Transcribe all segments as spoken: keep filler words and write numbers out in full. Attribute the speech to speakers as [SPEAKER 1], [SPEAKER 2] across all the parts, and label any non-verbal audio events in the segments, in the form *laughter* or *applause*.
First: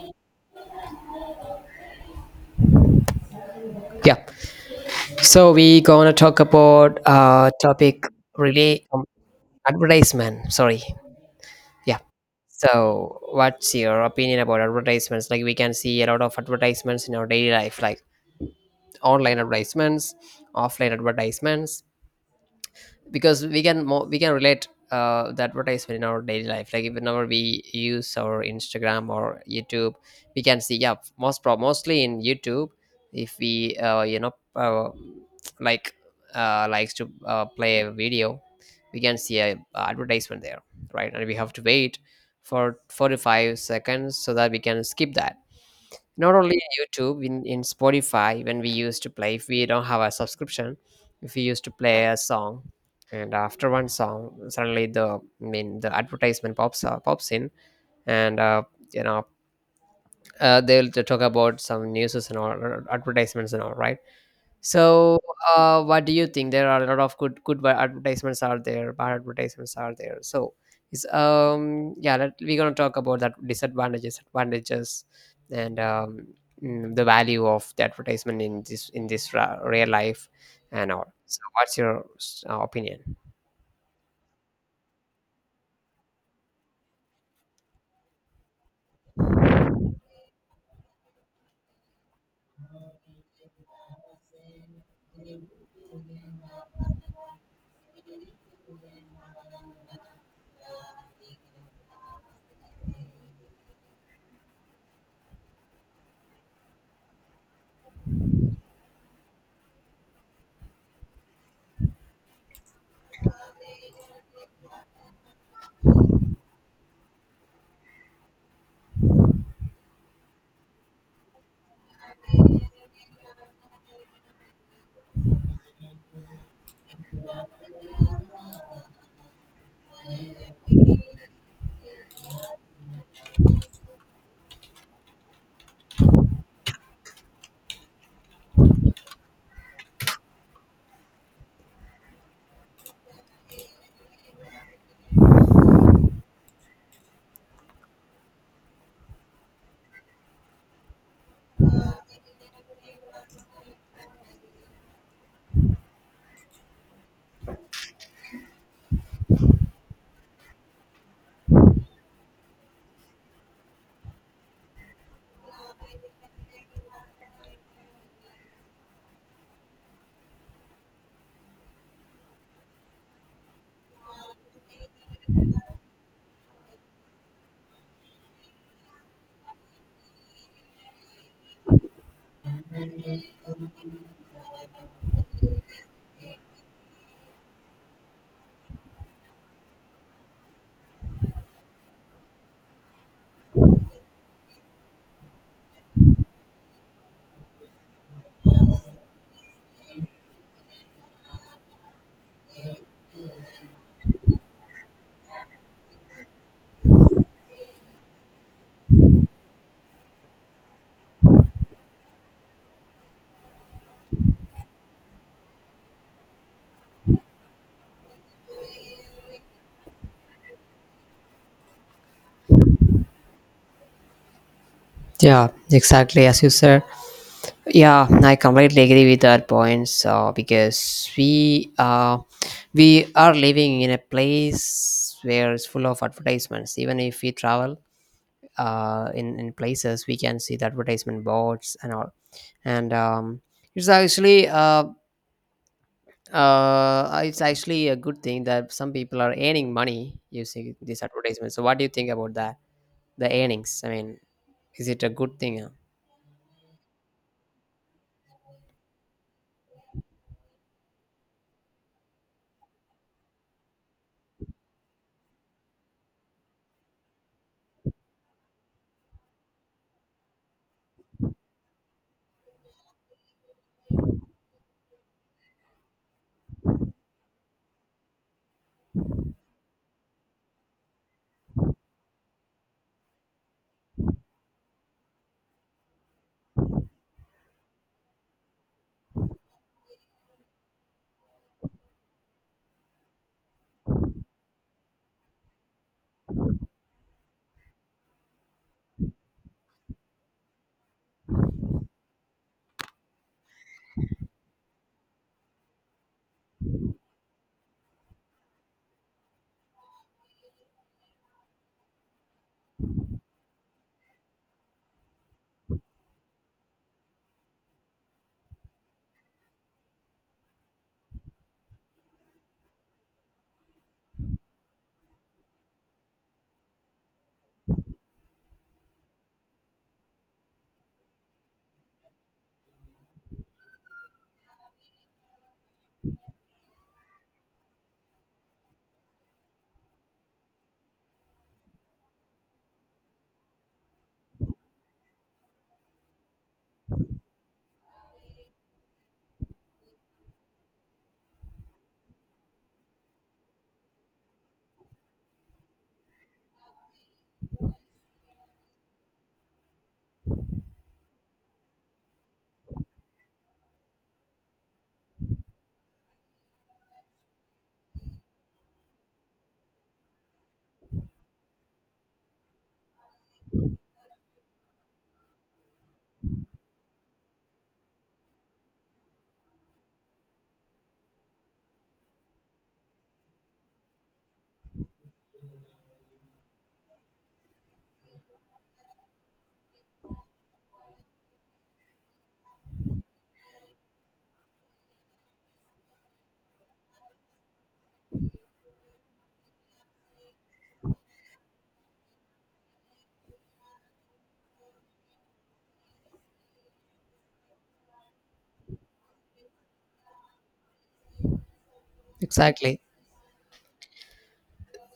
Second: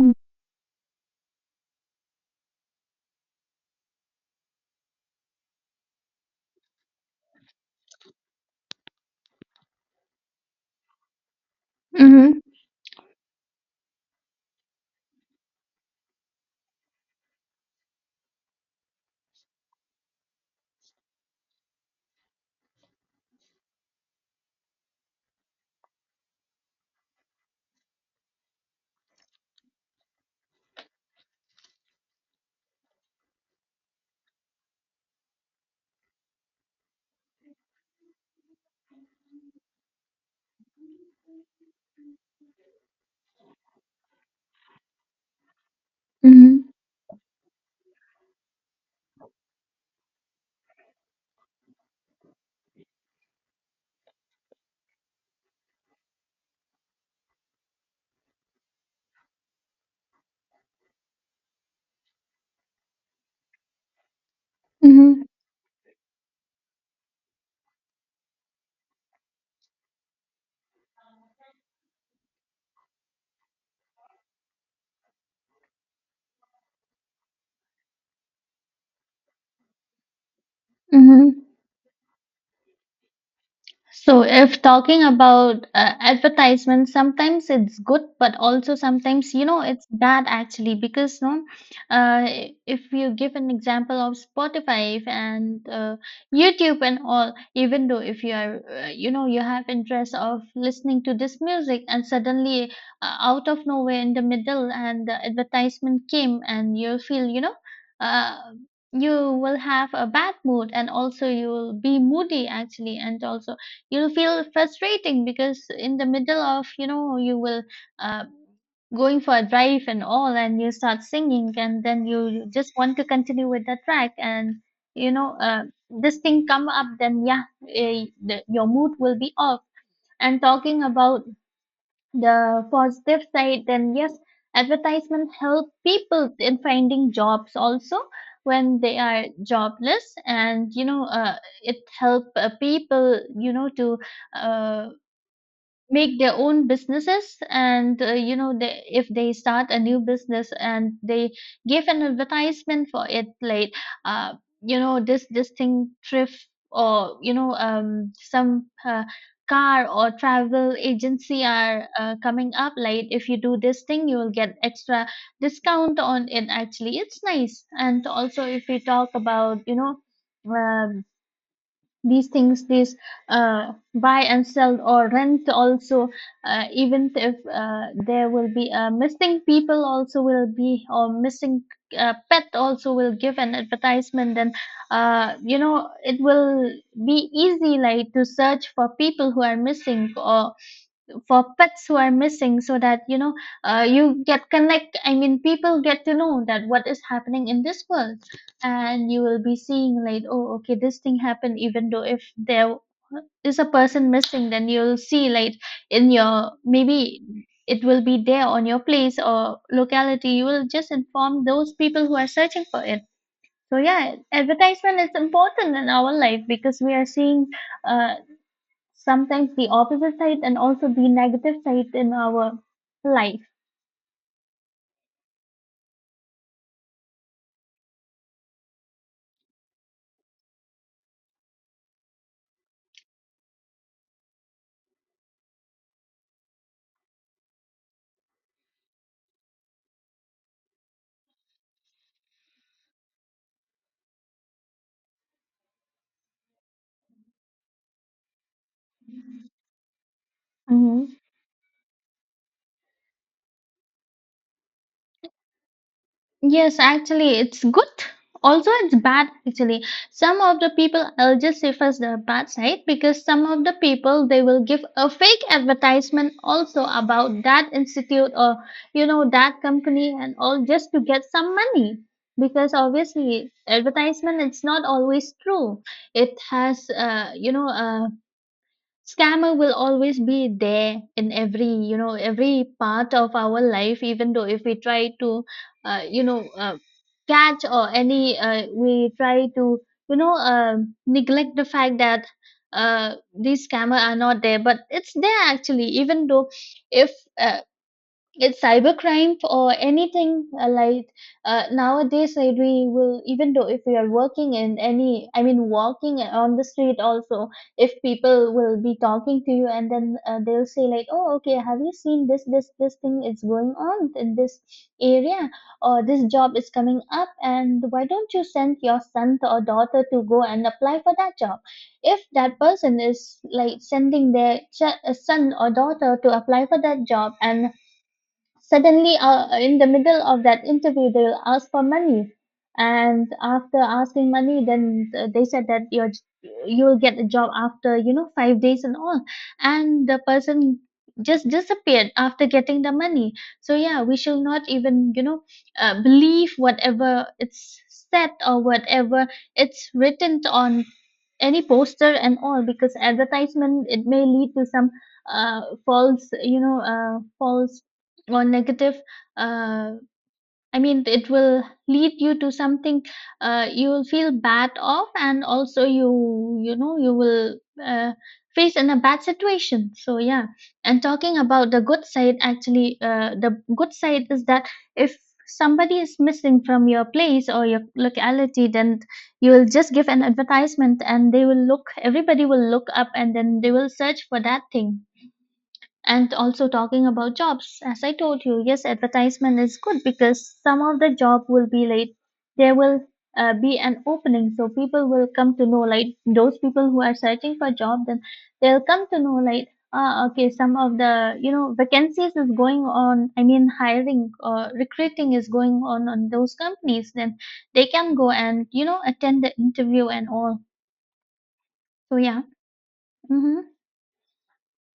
[SPEAKER 1] 嗯，
[SPEAKER 2] Yeah. So we gonna talk about uh topic really um, advertisement. Sorry. Yeah.
[SPEAKER 1] 嗯哼
[SPEAKER 2] So what's your opinion about advertisements? Like we can see a lot of advertisements in our daily life, like online advertisements, offline advertisements, because we can mo- we can relate uh, the advertisement in our daily life, like if whenever we use our instagram or youtube we can see, yeah, most pro- mostly in youtube. If we uh, you know uh, like uh, likes to uh, play a video, we can see a advertisement there, right, and we have to wait for forty-five seconds so that we can skip that. Not only
[SPEAKER 1] 嗯
[SPEAKER 2] in
[SPEAKER 1] 哼
[SPEAKER 2] youtube, in, in spotify, when we used to play, if we don't have a subscription, if we used to play a song and after one song suddenly the I mean the advertisement pops up, pops in. And uh, you know uh, they'll t- talk about some news and all, uh, advertisements and all, right?
[SPEAKER 1] 嗯
[SPEAKER 2] So,
[SPEAKER 1] 哼
[SPEAKER 2] uh, what do you think? There are a lot of good good wa- advertisements are there, bad advertisements are there. So, it's um yeah, let, we're gonna talk about that, disadvantages, advantages, and um mm, the value of the advertisement in this in this ra- real life and
[SPEAKER 1] 嗯
[SPEAKER 2] all. So,
[SPEAKER 1] 哼
[SPEAKER 2] what's your uh, opinion?
[SPEAKER 1] So, if talking about uh, advertisements, sometimes it's good, but also sometimes, you know, it's bad actually because, no, uh, if you give an example of Spotify and uh, YouTube and all, even though if you are, uh, you know, you have interest of listening to this music and suddenly uh, out of nowhere in the middle and the advertisement came and you'll feel, you know, uh, you will have a bad mood and also you will be moody actually and also you'll feel frustrating because in the middle of you know you will uh, going for a drive and all and you start singing and then you just want to continue with the track and you know uh, this thing come up then yeah eh, the, your mood will be off. And talking about the positive side, then yes, advertisement help people in finding jobs also when they are jobless, and you know, uh, it help uh, people, you know, to uh, make their own businesses and uh, you know they, if they start a new business and they give an advertisement for it like uh, you know this this thing thrift or you know um some uh, car or travel agency are uh, coming up like if you do this thing you will get extra discount on it. Actually it's nice. And also if we talk about you know um these things, this uh, buy and sell or rent also. Uh, even if uh, there will be uh, missing people also will be, or missing uh, pet also will give an advertisement. Then uh, you know it will be easy, like to search for people who are missing or for pets who are missing, so that you know uh, you get connect, I mean people get to know that what is happening in this world. And you will be seeing like, oh okay, this thing happened. Even though if there is a person missing, then you'll see like in your, maybe it will be there on your place or locality, you will just inform those people who are searching for it. So yeah, advertisement is important in our life because we are seeing uh, sometimes the opposite side and also the negative side in our life.
[SPEAKER 2] Yeah, exactly as you said. Yeah, I completely agree with that points, uh, because we uh, we are living in a place where it's full of advertisements. Even if we travel uh, in in places, we can see the advertisement boards and all. And um, it's actually uh, uh, it's actually a good thing that some people are earning money using these
[SPEAKER 1] Hmm.
[SPEAKER 2] advertisements. So, what do you think about that? The earnings. I mean, is it a good thing? uh?
[SPEAKER 1] Yes, actually, it's good. Also, it's bad. Actually, some of the people, I'll just say first the bad side because some of the people they will give a fake advertisement also about that institute or you know that company and all, just to get some money, because obviously advertisement it's not always true. It has uh, you know uh, scammer will always be there in every you know every part of our life, even though if we try to uh, you know uh, catch or any uh, we try to you know uh, neglect the fact that uh, these scammer are not there but it's there actually. Even though if uh, it's cybercrime or anything uh, like uh, nowadays like we will, even though if we are working in any, I mean walking uh, on the street also, if people will be talking to you and then uh, they'll say like oh okay, have you seen this this this thing is going on in this area, or this job is coming up and why don't you send your son or daughter to go and apply for that job? If that person is like sending their ch- uh, son or daughter to apply for that job, and suddenly uh, in the middle of that interview, they'll ask for money. And after asking money, then uh, they said that you're, you'll get a job after, you know, five days and all. And the person just disappeared after getting the money. So yeah, we shall not even, you know, uh, believe whatever it's said or whatever it's written on any poster and all, because advertisement it may lead to some uh, false you know uh, false or negative uh, I mean it will lead you to something uh, you will feel bad of. And also you you know you will uh, face in a bad situation, so yeah. And talking about the good side, actually uh, the good side is that if somebody is missing from your place or your locality, then you will just give an advertisement and they will look, everybody will look up and then they will search for that thing. And also talking about jobs, as I told you, yes, advertisement is good because some of the job will be like, there will uh, be an opening, so people will come to know, like those people who are searching for job, then they'll come to know like, ah okay, some of the you know vacancies is going on, I mean hiring or recruiting is going on on those companies, then they can go and you know attend the interview and all. So yeah.
[SPEAKER 2] Exactly.
[SPEAKER 1] Mm-hmm.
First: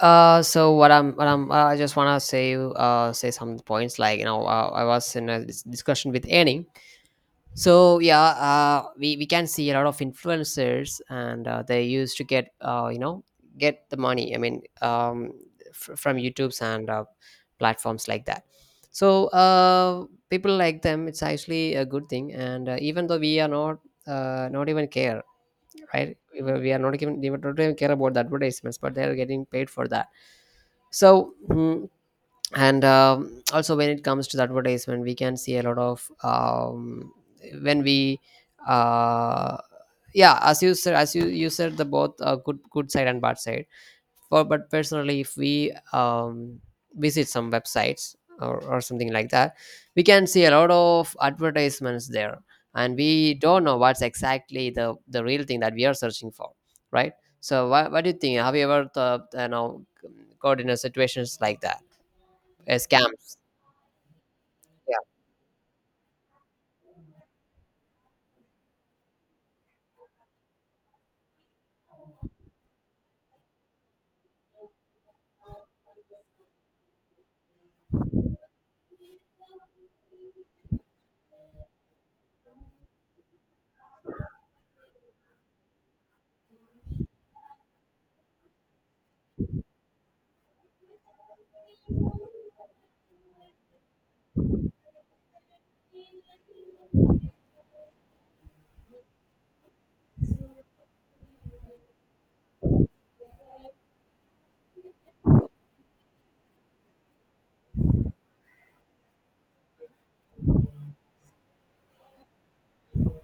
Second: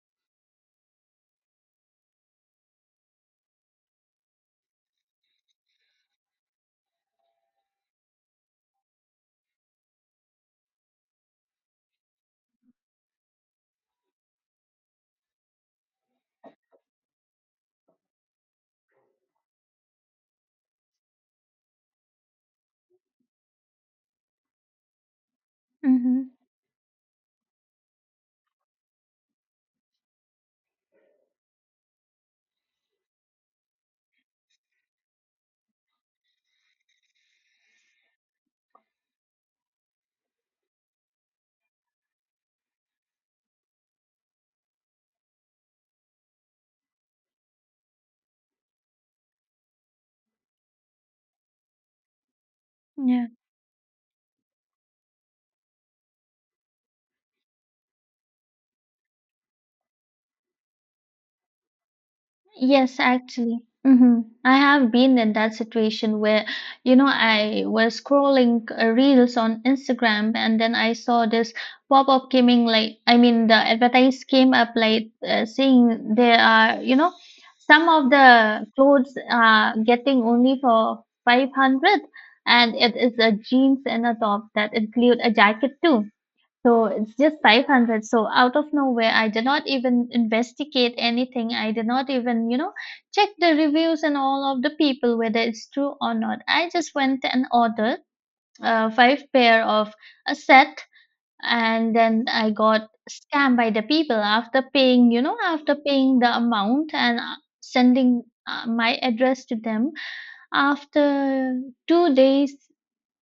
[SPEAKER 2] Uh, so what I'm, what I'm, uh, I just wanna say, uh, say some points, like you know, uh, I was in a dis- discussion with Annie. So yeah, uh, we we can see a lot of influencers, and uh, they used to get, uh, you know, get the money. I mean, um, f- from YouTube's and uh, platforms like that. So uh, people like them, it's actually a good thing. And uh, even though we are not, uh, not even care, right?
[SPEAKER 1] Mm-hmm.
[SPEAKER 2] We we are not even, they don't even care about the advertisements, but they are getting paid for that. So mm, and um, also when it comes to the advertisement, we can see a lot of um, when we uh, yeah, as you said, as you you said, the both uh, good good side and bad side for. But personally, if we um, visit some websites, or, or something like that, we can see a lot of advertisements there, and
[SPEAKER 1] Yeah.
[SPEAKER 2] we don't know what's exactly the the real thing that we are searching for, right? So what, what do you think? Have you ever thought, you know, got in a situations like that? uh,
[SPEAKER 1] Yes,
[SPEAKER 2] scams,
[SPEAKER 1] actually. Hmm. I have
[SPEAKER 2] yeah.
[SPEAKER 1] been in that situation where, you know, I was scrolling uh, reels on Instagram and then I saw this pop-up coming, like, I mean, the advertise came up like uh, saying there are, you know, some of the clothes are getting only for five hundred, and it is a jeans and a top that include a jacket too, so it's just five hundred. So out of nowhere, I did not even investigate anything. I did not even, you know, check the reviews and all of the people whether it's true or not. I just went and ordered uh, five pair of a set, and then I got scammed by the people after paying, you know, after paying the amount and uh, sending uh, my address to them. After two days,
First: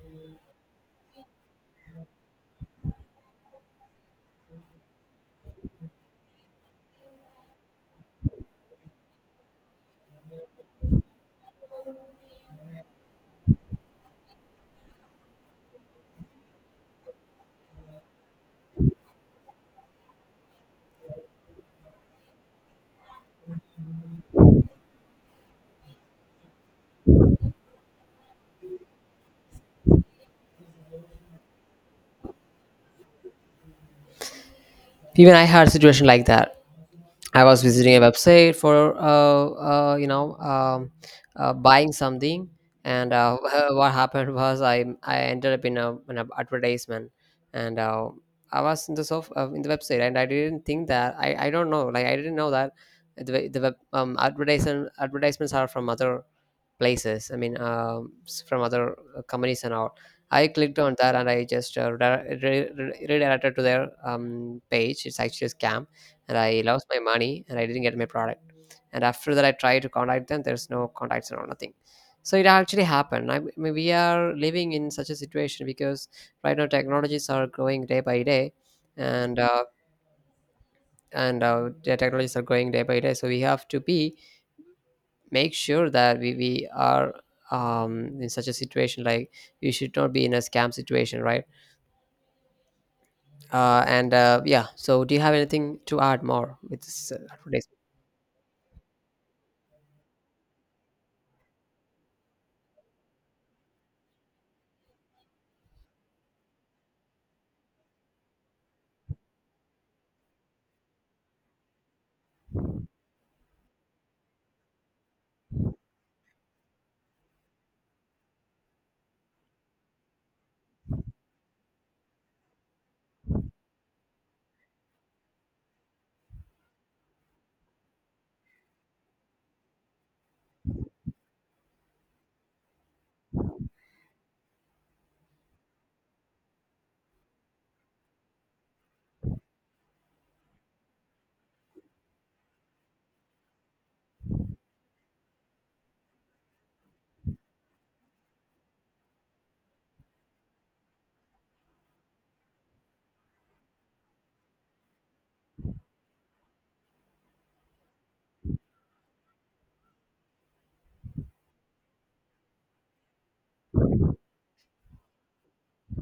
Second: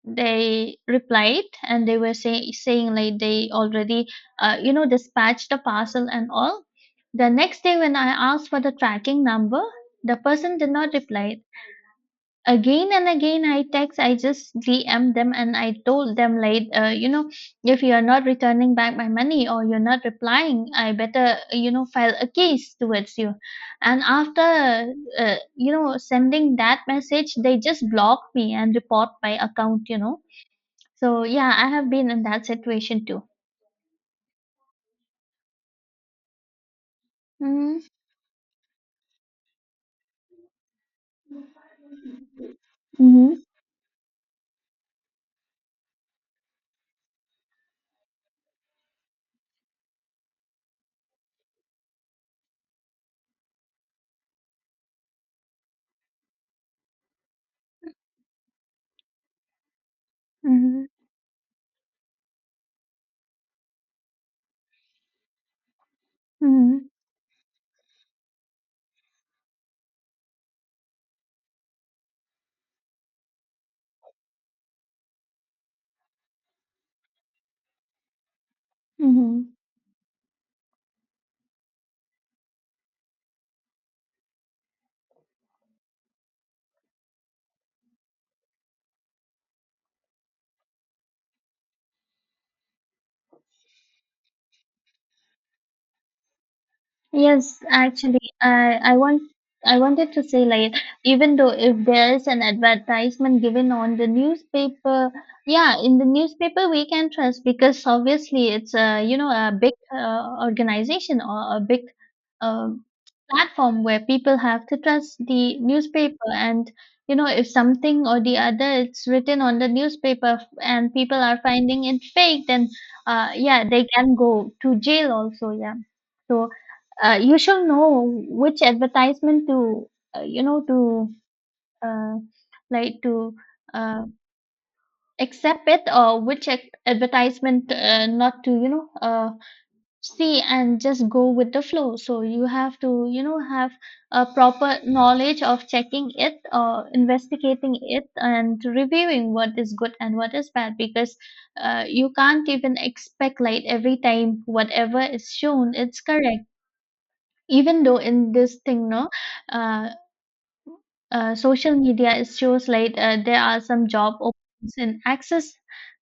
[SPEAKER 1] they replied and they were say, saying like they already uh, you know dispatched the parcel and all. The next day when I asked for the tracking number, the person did not reply. Again and again I text, I just D M them and I told them like uh, you know if you are not returning back my money or you're not replying, I better you know file a case towards you. And after uh, you know sending that message, they just blocked me and report my account, you know. So yeah, I have been in that situation too.
[SPEAKER 2] Even I had a situation like that. I was
[SPEAKER 1] Mm-hmm.
[SPEAKER 2] visiting a website for uh, uh, you know um, uh, buying something, and uh,
[SPEAKER 1] Mm-hmm.
[SPEAKER 2] *laughs* what happened was I I ended up in a in an advertisement, and uh, I was in the sof- uh, in the website, and I didn't think that I, I don't know, like I didn't know that the the web um, advertisement advertisements are from other places. I mean, um, s- from other uh, companies and all. I clicked on that and I just uh, redire- re- re- redirected to their um, page. It's actually a scam, and I
[SPEAKER 1] Mm-hmm.
[SPEAKER 2] lost my money and I didn't get my product. And after that, I tried to contact them, there's no contacts and all, nothing. So it actually happened. I, I mean, we are living in such a situation because right now technologies are growing day by day, and
[SPEAKER 1] Mm-hmm.
[SPEAKER 2] uh, and uh, the technologies are growing day by day, so we have to be, make sure that we, we are um, in such a situation like we should not be in a scam situation, right? uh, and uh, yeah, so do you have anything to add more with this uh,
[SPEAKER 1] Yes,
[SPEAKER 2] advertisement?
[SPEAKER 1] actually, I I want, I wanted to say like, even though if there is an advertisement given on the newspaper, yeah, in the newspaper we can trust because obviously it's a you know a big uh, organization or a big um, platform where people have to trust the newspaper. And you know if something or the other it's written on the newspaper f- and people are finding it fake, then uh, yeah, they can go to jail also, yeah. So uh, you shall know which advertisement to uh, you know to uh, like to uh, accept it, or which ad- advertisement uh, not to you know uh, see, and just go with the flow. So you have to you know have a proper knowledge of checking it or investigating it and reviewing what is good and what is bad, because uh, you can't even expect like every time whatever is shown it's correct. Even though in this thing, no, uh, uh, social media is shows like uh, there are some job openings in access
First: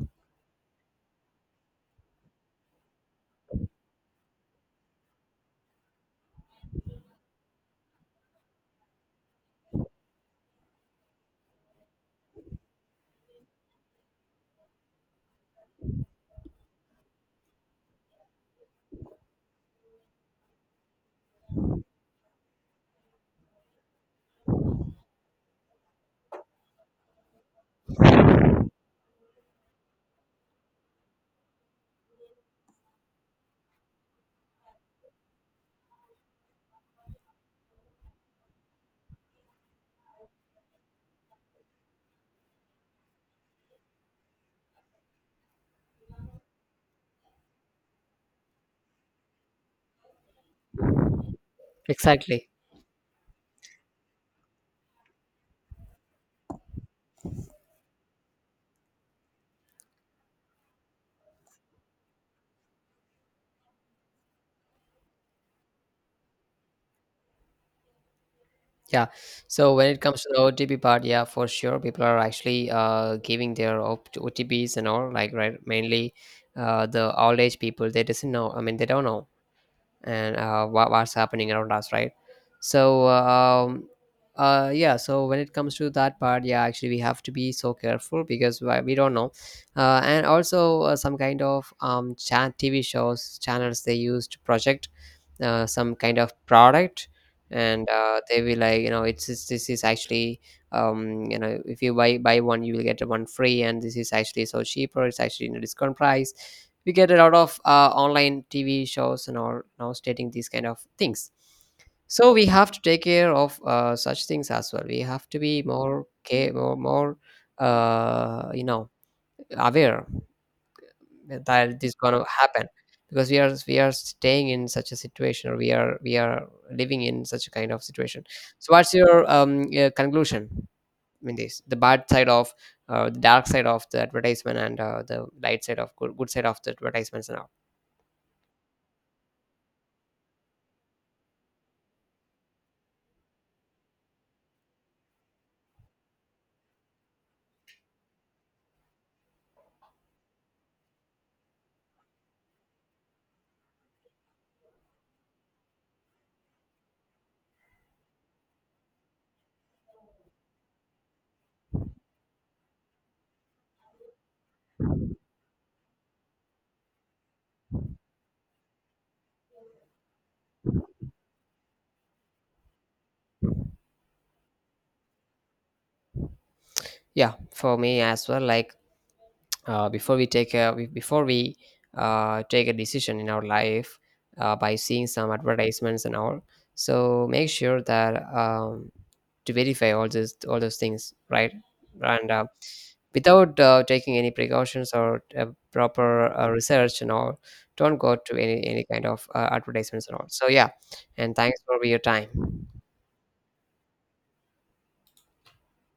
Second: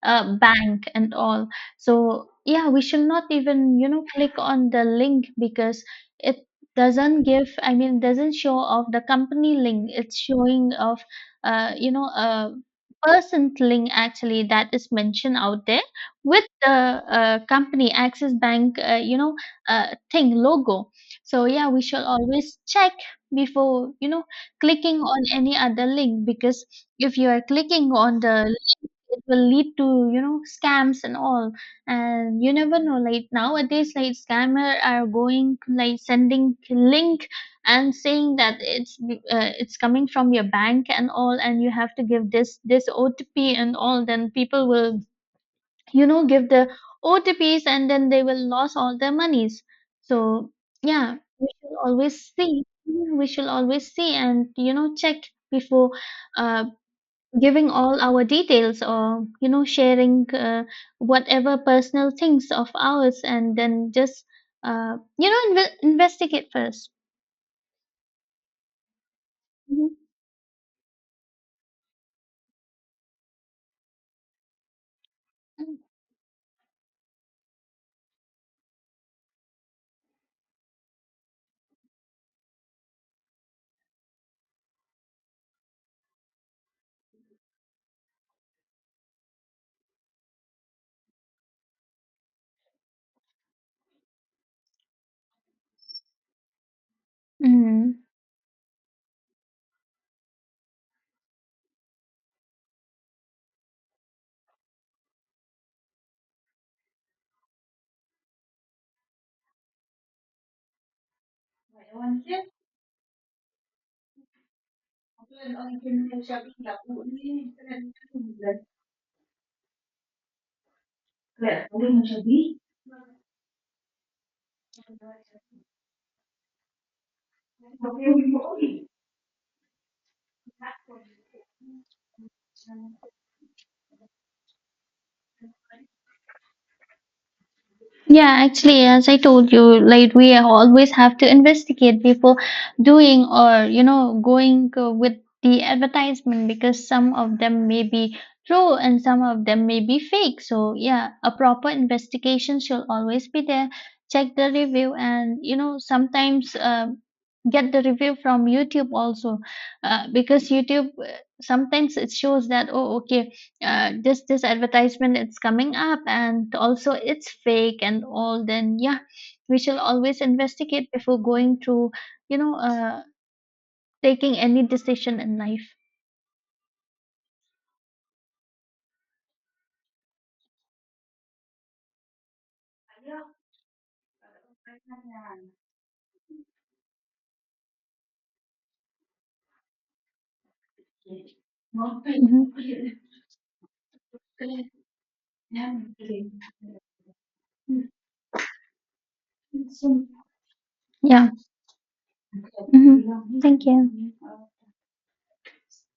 [SPEAKER 1] uh, bank and all. So yeah, we should not even you know click on the link because it doesn't give, I mean doesn't show of the company link, it's showing of uh, you know a person link actually that is mentioned out there with the uh, company access bank uh, you know uh, thing logo. So yeah, we should always check before you know clicking on any other link, because if you are clicking on the link, it will lead to you know scams and all. And you never know, like nowadays like scammer are going like sending link and saying that it's be- uh, it's coming from your bank and all, and you have to give this this O T P and all, then people will you know give the O T Ps, and then they will lose all their monies. So yeah, we should always
[SPEAKER 2] Exactly.
[SPEAKER 1] see. Mm. We should always see and you know check before uh, giving all our details or you know sharing uh, whatever personal things of ours, and then just uh, you know inve- investigate first.
[SPEAKER 2] Yeah, so
[SPEAKER 1] Mm-hmm.
[SPEAKER 2] when it comes to the otp part, yeah, for sure, people are actually uh, giving their op- otps and all, like, right, mainly uh, the old age people, they doesn't know, I mean, they don't know, and uh, wha- what's happening around us, right? So um, uh, yeah, so when it comes to that part, yeah, actually we have to be so careful because why- we don't know. uh, and also uh, some kind of um, chat tv shows channels, they used to project uh, some kind of product, and
[SPEAKER 1] Mm-hmm.
[SPEAKER 2] uh, they will, like, you know, it's, it's, this is actually um, you know, if you buy buy one you will get one free, and this is actually so cheaper, it's actually in a discount price. We get a lot of uh, online tv shows and all now stating these kind of things. So we have to take care of uh, such things as well. We have to be more care more, more uh, you know aware that this gonna happen, because we are we are staying in such a situation, or we are we are living in such a kind of situation. So what's your um uh, conclusion in this, the bad side of uh, the dark side of the advertisement, and uh, the light side of, good, good side of the advertisements now?
[SPEAKER 1] Yeah, actually, as I told you, like we always have to investigate before doing or you know going uh, with the advertisement, because some of them may be true and some of them may be fake. So yeah, a proper investigation should always be there. Check the review and you know sometimes uh, get the review from YouTube also uh, because YouTube uh, sometimes it shows that oh okay uh, this this advertisement it's coming up and also it's fake and all. Then yeah, we shall always investigate before going to you know uh, taking any decision in life.
[SPEAKER 2] Yeah, for me as well, like uh, before we take a we- before we uh, take a decision in our life uh, by seeing some advertisements and all, so make sure that, um, to verify all those all those things, right? And
[SPEAKER 1] Mhm.
[SPEAKER 2] uh, without uh, taking any precautions or uh, proper uh, research and all, don't go to any any kind of uh, advertisements and all. So yeah,
[SPEAKER 1] Yeah.
[SPEAKER 2] and thanks for your time.
[SPEAKER 1] Mhm. Thank you.